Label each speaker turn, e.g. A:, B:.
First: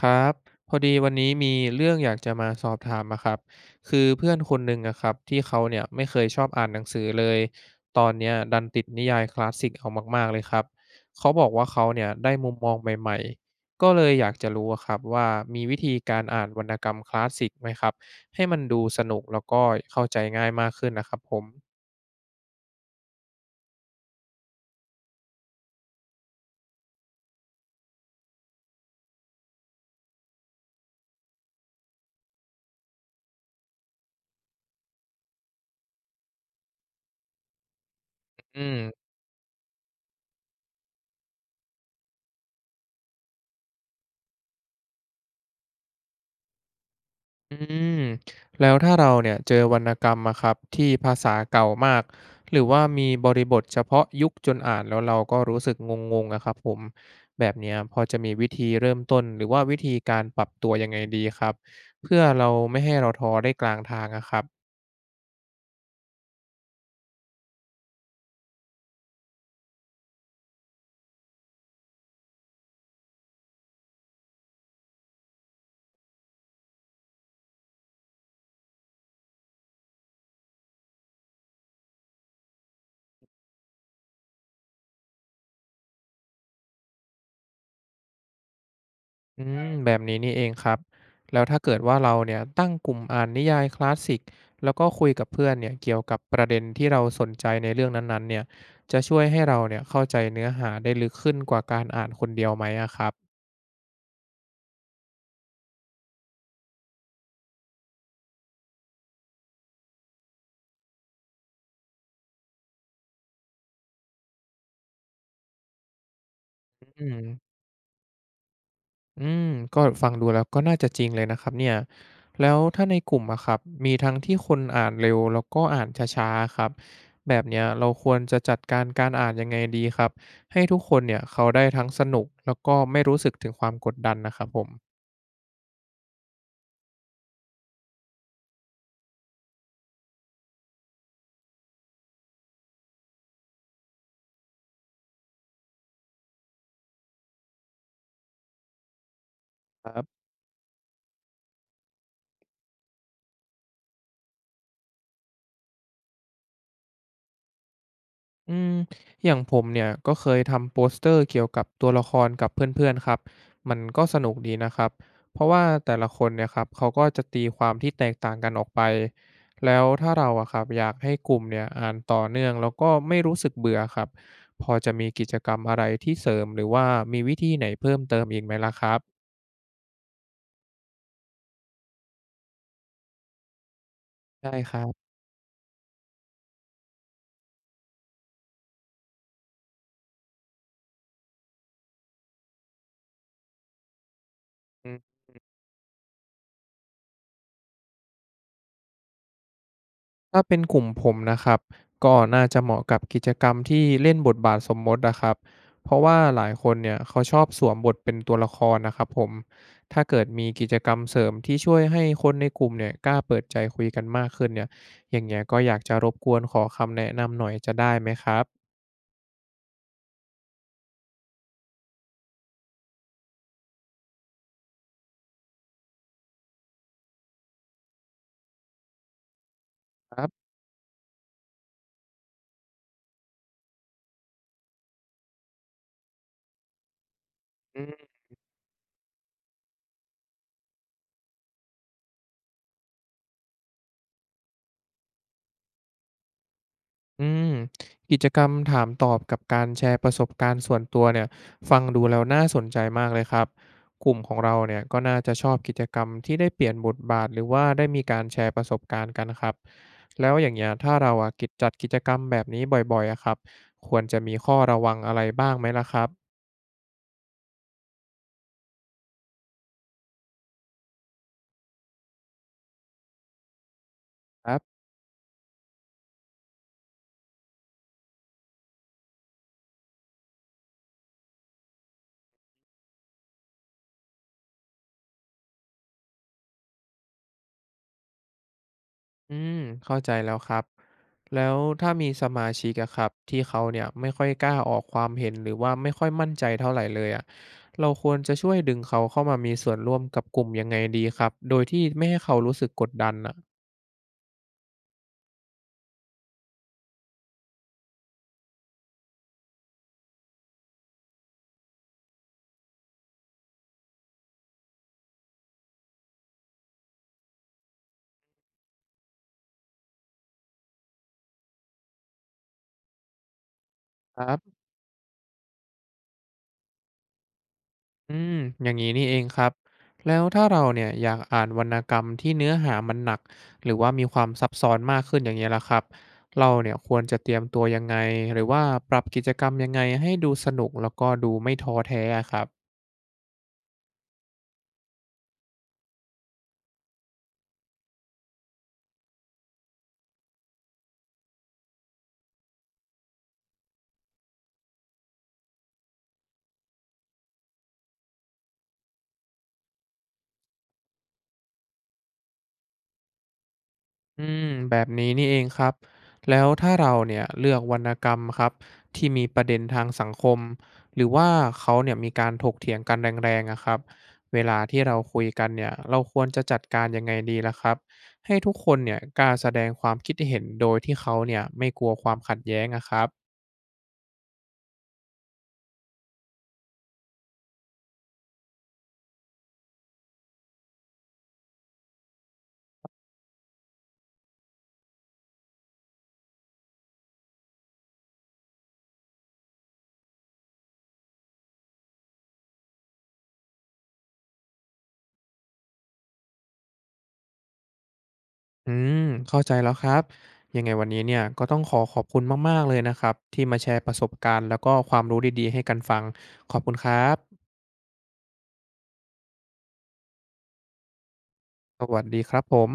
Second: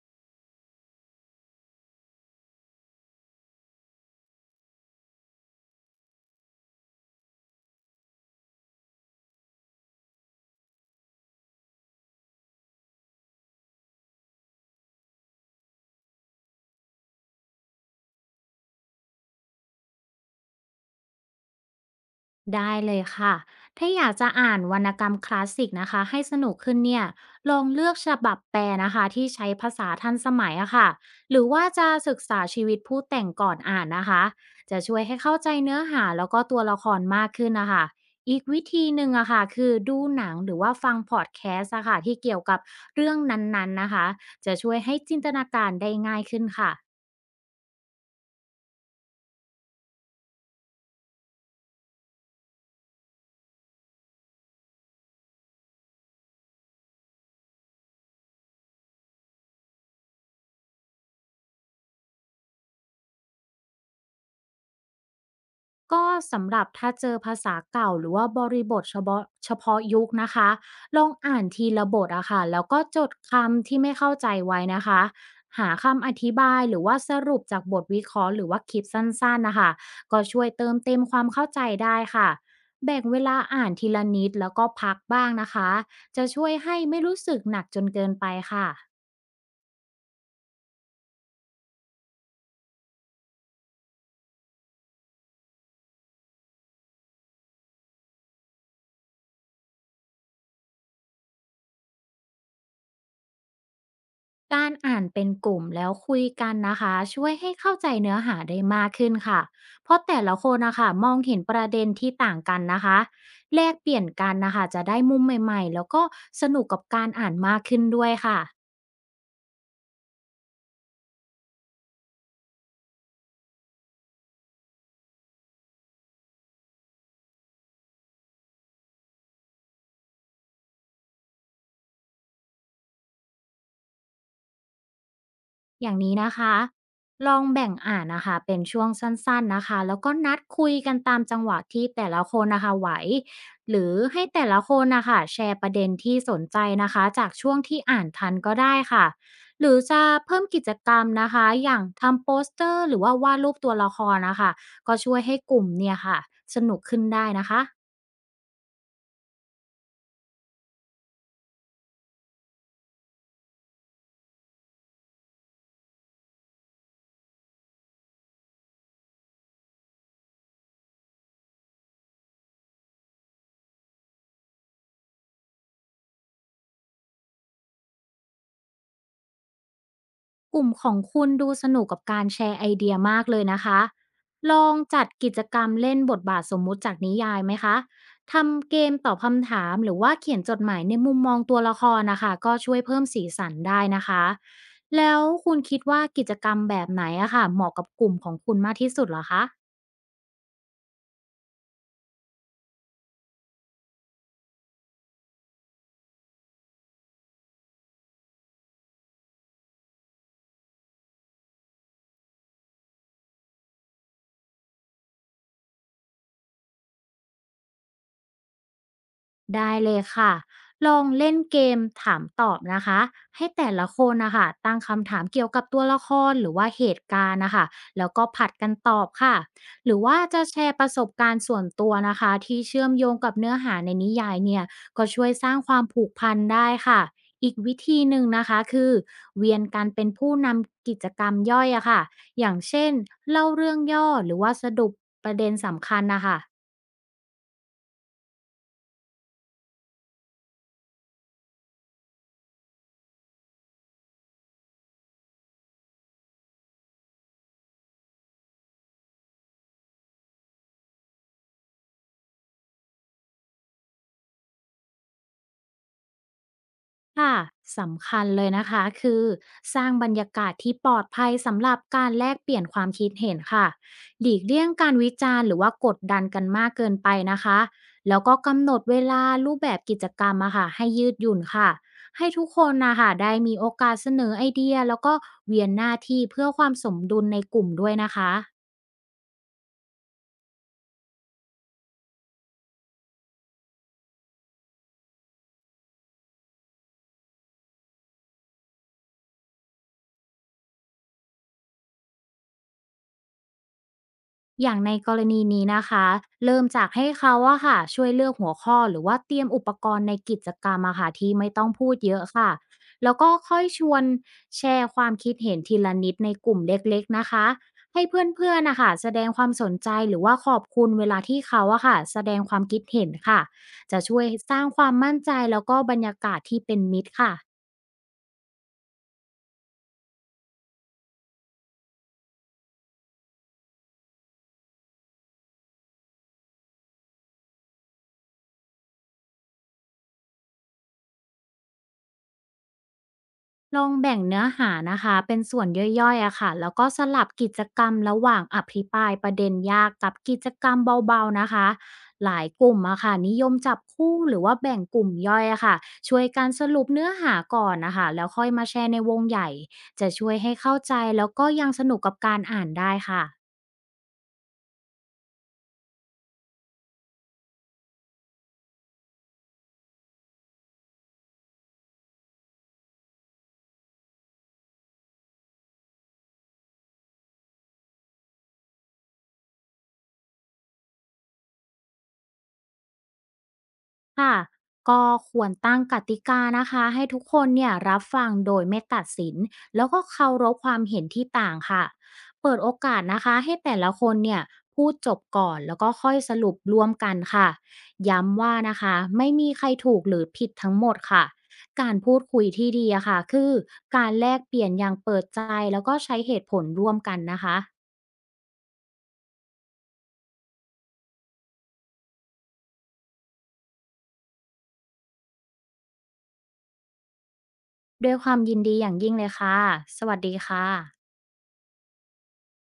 A: ครับพอดีวันนี้มีเรื่องอยากจะมาสอบถามอะครับคือเพื่อนคนหนึ่งอะครับที่เขาเนี่ยไม่เคยชอบอ่านหนังสือเลยตอนเนี้ยดันติดนิยายคลาสสิกเอามากๆเลยครับเขาบอกว่าเขาเนี่ยได้มุมมองใหม่ๆก็เลยอยากจะรู้อะครับว่ามีวิธีการอ่านวรรณกรรมคลาสสิกไหมครับให้มันดูสนุกแล้วก็เข้าใจง่ายมากขึ้นนะครับผม
B: ได้เลยค่ะ ถ้าอยากจะอ่านวรรณกรรมคลาสสิกนะคะให้สนุกขึ้นเนี่ยลองเลือกฉบับแปลนะคะที่ใช้ภาษาทันสมัยอะค่ะหรือว่าจะศึกษาชีวิตผู้แต่งก่อนอ่านนะคะ จะช่วยให้เข้าใจเนื้อหาแล้วก็ตัวละครมากขึ้นนะคะ อีก
A: อื
B: วิธีห
A: ม
B: นึ่งอะค่ะคือดูหนังหรือว่าฟังพอดแคสต์อะค่ะที่เกี่ยวกับเรื่องนั้นๆนะคะ จะช่วยให้จินตนาการได้ง่ายขึ้นค่ะ
A: อืมแล้วถ้าเราเนี่ยเจอวรรณกรรมอะครับที่ภาษาเก่ามากหรือว่ามีบริบทเฉพาะยุคจนอ่านแล้วเราก็รู้สึกงงๆอะครับผมแบบเนี้ยพอจะมีวิธีเริ่มต้นหรือว่าวิธีการปรับตัวยังไงดีครับเพื่อเราไม่ให้เราท้อได้กลางทางอะครับ
B: ก็สำหรับถ้าเจอภาษาเก่าหรือว่าบริบทเฉพาะยุคนะคะลองอ่านทีละบทอะค่ะแล้วก็จดคำที่ไม่เข้าใจไว้นะคะหาคำอธิบายหรือว่าสรุปจากบทวิเคราะห์หรือว่าคลิปสั้นๆนะคะก็ช่วยเติมเต็มความเข้าใจได้ค่ะแบ่งเวลาอ่านทีละนิดแล้วก็พักบ้างนะคะจะช่วยให้ไม่รู้สึกหนักจนเกินไปค่ะ
A: อืมแบบนี้นี่เองครับแล้วถ้าเกิดว่าเราเนี่ยตั้งกลุ่มอ่านนิยายคลาสสิกแล้วก็คุยกับเพื่อนเนี่ยเกี่ยวกับประเด็นที่เราสนใจในเรื่องนั้นๆเนี่ยจะช่วยให้เราเนี่ยเข้าใจเนื้อหาได้ลึกขึ้นกว่าการอ่านคนเดียวไหมอะครับ
B: การอ่านเป็นกลุ่มแล้วคุยกันนะคะช่วยให้เข้าใจเนื้อหาได้มากขึ้นค่ะเพราะแต่ละคนนะคะมองเห็นประเด็นที่ต่างกันนะคะแลกเปลี่ยนกันนะคะจะได้มุมใหม่ๆแล้วก็สนุกกับกา
A: อื
B: รอ่าน
A: ม
B: มากขึ้นด้วยค่ะ
A: อืมก็ฟังดูแล้วก็น่าจะจริงเลยนะครับเนี่ยแล้วถ้าในกลุ่มอะครับมีทั้งที่คนอ่านเร็วแล้วก็อ่านช้าๆครับแบบเนี้ยเราควรจะจัดการการอ่านยังไงดีครับให้ทุกคนเนี่ยเขาได้ทั้งสนุกแล้วก็ไม่รู้สึกถึงความกดดันนะครับผม
B: อย่างนี้นะคะ ลองแบ่งอ่านนะคะเป็นช่วงสั้นๆนะคะ แล้วก็นัดคุยกันตามจังหวะที่แต่ละคนนะคะไหวหรือให้แต่ละคนนะคะแชร์ประเด็นที่สนใจนะคะจากช่วงที่อ่านทันก็ได้ค่ะ หรือจะเพิ่มกิจกรรมนะคะอย่างทำโปสเตอร์หรือว่าวาดรูปตัวละครนะคะก็ช่วยให้กลุ่มเนี่ยค่ะสนุกขึ้นได้นะคะ
A: อืมอย่างผมเนี่ยก็เคยทำโปสเตอร์เกี่ยวกับตัวละครกับเพื่อนๆครับมันก็สนุกดีนะครับเพราะว่าแต่ละคนเนี่ยครับเขาก็จะตีความที่แตกต่างกันออกไปแล้วถ้าเราอะครับอยากให้กลุ่มเนี่ยอ่านต่อเนื่องแล้วก็ไม่รู้สึกเบื่อครับพอจะมีกิจกรรมอะไรที่เสริมหรือว่ามีวิธีไหนเพิ่มเติมอีกไหมล่ะครับ
B: กลุ่มของคุณดูสนุกกับการแชร์ไอเดียมากเลยนะคะล
A: ได้
B: อ
A: ค
B: ง
A: รั
B: จัด
A: บ
B: กิจกรรมเล่นบทบาทสมมุติจากนิยายไหมคะทำเกมตอบคำถามหรือว่าเขียนจดหมายในมุมมองตัวละครนะคะก็ช่วยเพิ่มสีสันได้นะคะแล้วคุณคิดว่ากิจกรรมแบบไหนอะค่ะเหมาะกับกลุ่มของคุณมากที่สุดเหรอคะ
A: ถ้าเป็นกลุ่มผมนะครับก็น่าจะเหมาะกับกิจกรรมที่เล่นบทบาทสมมตินะครับเพราะว่าหลายคนเนี่ยเขาชอบสวมบทเป็นตัวละครนะครับผมถ้าเกิดมีกิจกรรมเสริมที่ช่วยให้คนในกลุ่มเนี่ยกล้าเปิดใจคุยกันมากขึ้นเนี่ยอย่างเงี้ยก็อยากจะรบกวนขอคำแนะนำหน่อยจะได้ไหมครับ
B: ได้เลยค่ะ ลองเล่นเกมถามตอบนะคะให้แต่ละคนนะคะตั้งคำถามเกี่ยวกับตัวละครหรือว่าเหตุการณ์นะคะแล้วก็ผัดกันตอบค่ะ หรือ
A: ค
B: ว่า
A: รั
B: จะ
A: บ
B: แชร์ประสบการณ์ส่วนตัวนะคะที่เชื่อมโยงกับเนื้อหาในนิยายเนี่ยก็ช่วยสร้างความผูกพันได้ค่ะ อีกวิ
A: อื
B: ธีห
A: ม
B: นึ่งนะคะคือเวียนการเป็นผู้นำกิจกรรมย่อยอะค่ะอย่างเช่นเล่าเรื่องย่อหรือว่าสรุปประเด็นสำคัญนะคะ
A: อืมกิจกรรมถามตอบกับการแชร์ประสบการณ์ส่วนตัวเนี่ยฟังดูแล้วน่าสนใจมากเลยครับกลุ่มของเราเนี่ยก็น่าจะชอบกิจกรรมที่ได้เปลี่ยนบทบาทหรือว่าได้มีการแชร์ประสบการณ์กันครับแล้วอย่างเงี้ยถ้าเราอ่ะจัดกิจกรรมแบบนี้บ่อยๆอะครับควรจะมีข้อระวังอะไรบ้างไหมล่ะครับ
B: ค่ะสำคัญเลยนะคะคือสร้างบรรยากาศที่ปลอดภัยสำหรับการแลกเปลี่ยนความคิดเห็นค่ะหลีก
A: ครั
B: เลี่ยง
A: บ
B: การวิจารณ์หรือว่ากดดันกันมากเกินไปนะคะแล้วก็กำหนดเวลารูปแบบกิจกรรมอะค่ะให้ยืดหยุ่นค่ะให้ทุกคนนะคะได้มีโอกาสเสนอไอเดียแล้วก็เวียนหน้าที่เพื่อความสมดุลในกลุ่มด้วยนะคะ
A: อืมเข้าใจแล้วครับแล้วถ้ามีสมาชิกอะครับที่เขาเนี่ยไม่ค่อยกล้าออกความเห็นหรือว่าไม่ค่อยมั่นใจเท่าไหรเลยอะเราควรจะช่วยดึงเขาเข้ามามีส่วนร่วมกับกลุ่มยังไงดีครับโดยที่ไม่ให้เขารู้สึกกดดันนะ
B: อย่างในกรณีนี้นะคะ เริ่มจากให้เขาอะค่ะช่วยเลือกหัวข้อหรือว่าเตรียมอุปกรณ์ในกิจกรรมอะค่ะที่ไม่ต้องพูดเยอะค่ะ แล้วก็ค่อยชวนแชร์ความคิดเห็นทีละนิดในกลุ่มเล็กๆนะคะ ให้เพื่อนๆนะคะแสดงความสนใจหรือว่าขอบคุณเวลาที่เขาอะค่ะแสดงความคิดเห็นค่ะ จะช่
A: ค
B: วย
A: รั
B: ส
A: บ
B: ร้างความมั่นใจแล้วก็บรรยากาศที่เป็นมิตรค่ะ
A: อืมอย่างนี้นี่เองครับแล้วถ้าเราเนี่ยอยากอ่านวรรณกรรมที่เนื้อหามันหนักหรือว่ามีความซับซ้อนมากขึ้นอย่างเงี้ยล่ะครับเราเนี่ยควรจะเตรียมตัวยังไงหรือว่าปรับกิจกรรมยังไงให้ดูสนุกแล้วก็ดูไม่ท้อแท้อะครับ
B: ลองแบ่งเนื้อหานะคะเป็นส่วนย่อยๆอะค่ะแล้วก็สลับกิจกรรมระหว่างอภิปรายประเด็นยากกับกิจกรรมเบาๆนะคะหลายกลุ่มอะค่ะนิยมจับคู่หรือว่าแบ่งกลุ่มย่อยอะค่ะช่วยการสรุปเนื้อหาก่อนนะคะแล้วค่อยมาแชร์ในวงใหญ่จะช่วยให้เข้าใจแล้วก็ยังสนุกกับการอ่านได้ค่ะ
A: อืมแบบนี้นี่เองครับแล้วถ้าเราเนี่ยเลือกวรรณกรรมครับที่มีประเด็นทางสังคมหรือว่าเขาเนี่ยมีการถกเถียงกันแรงๆอะครับเวลาที่เราคุยกันเนี่ยเราควรจะจัดการยังไงดีล่ะครับให้ทุกคนเนี่ยกล้าแสดงความคิดเห็นโดยที่เขาเนี่ยไม่กลัวความขัดแย้งอะครับ
B: ค่ะก็ควรตั้งกติกานะคะให้ทุกคนเนี่ยรับฟังโดยไม่ตัดสินแล้วก็เคารพความเห็นที่ต่างค่ะเปิดโอกาสนะคะให้แต่ละคนเนี่ยพูดจบก่อนแล้วก็ค่อยสรุปร่วมกันค่ะย้ำว่านะคะไม่มีใครถูกหรือผิดทั้งหมดค่ะการพูดคุยที่ดีอะค่ะคือการแลกเปลี่ยนอย่างเปิดใจแล้วก็ใช้เหตุผลร่วมกันนะคะ
A: อืมเข้าใจแล้วครับยังไงวันนี้เนี่ยก็ต้องขอขอบคุณมากๆเลยนะครับที่มาแชร์ประสบการณ์แล้วก็ความรู้ดีๆให้กันฟังขอบคุณครับ
B: ด้วยความยินดีอย่างยิ่งเลยค่ะสวัสดีค่ะ
A: สวัสดีครับผม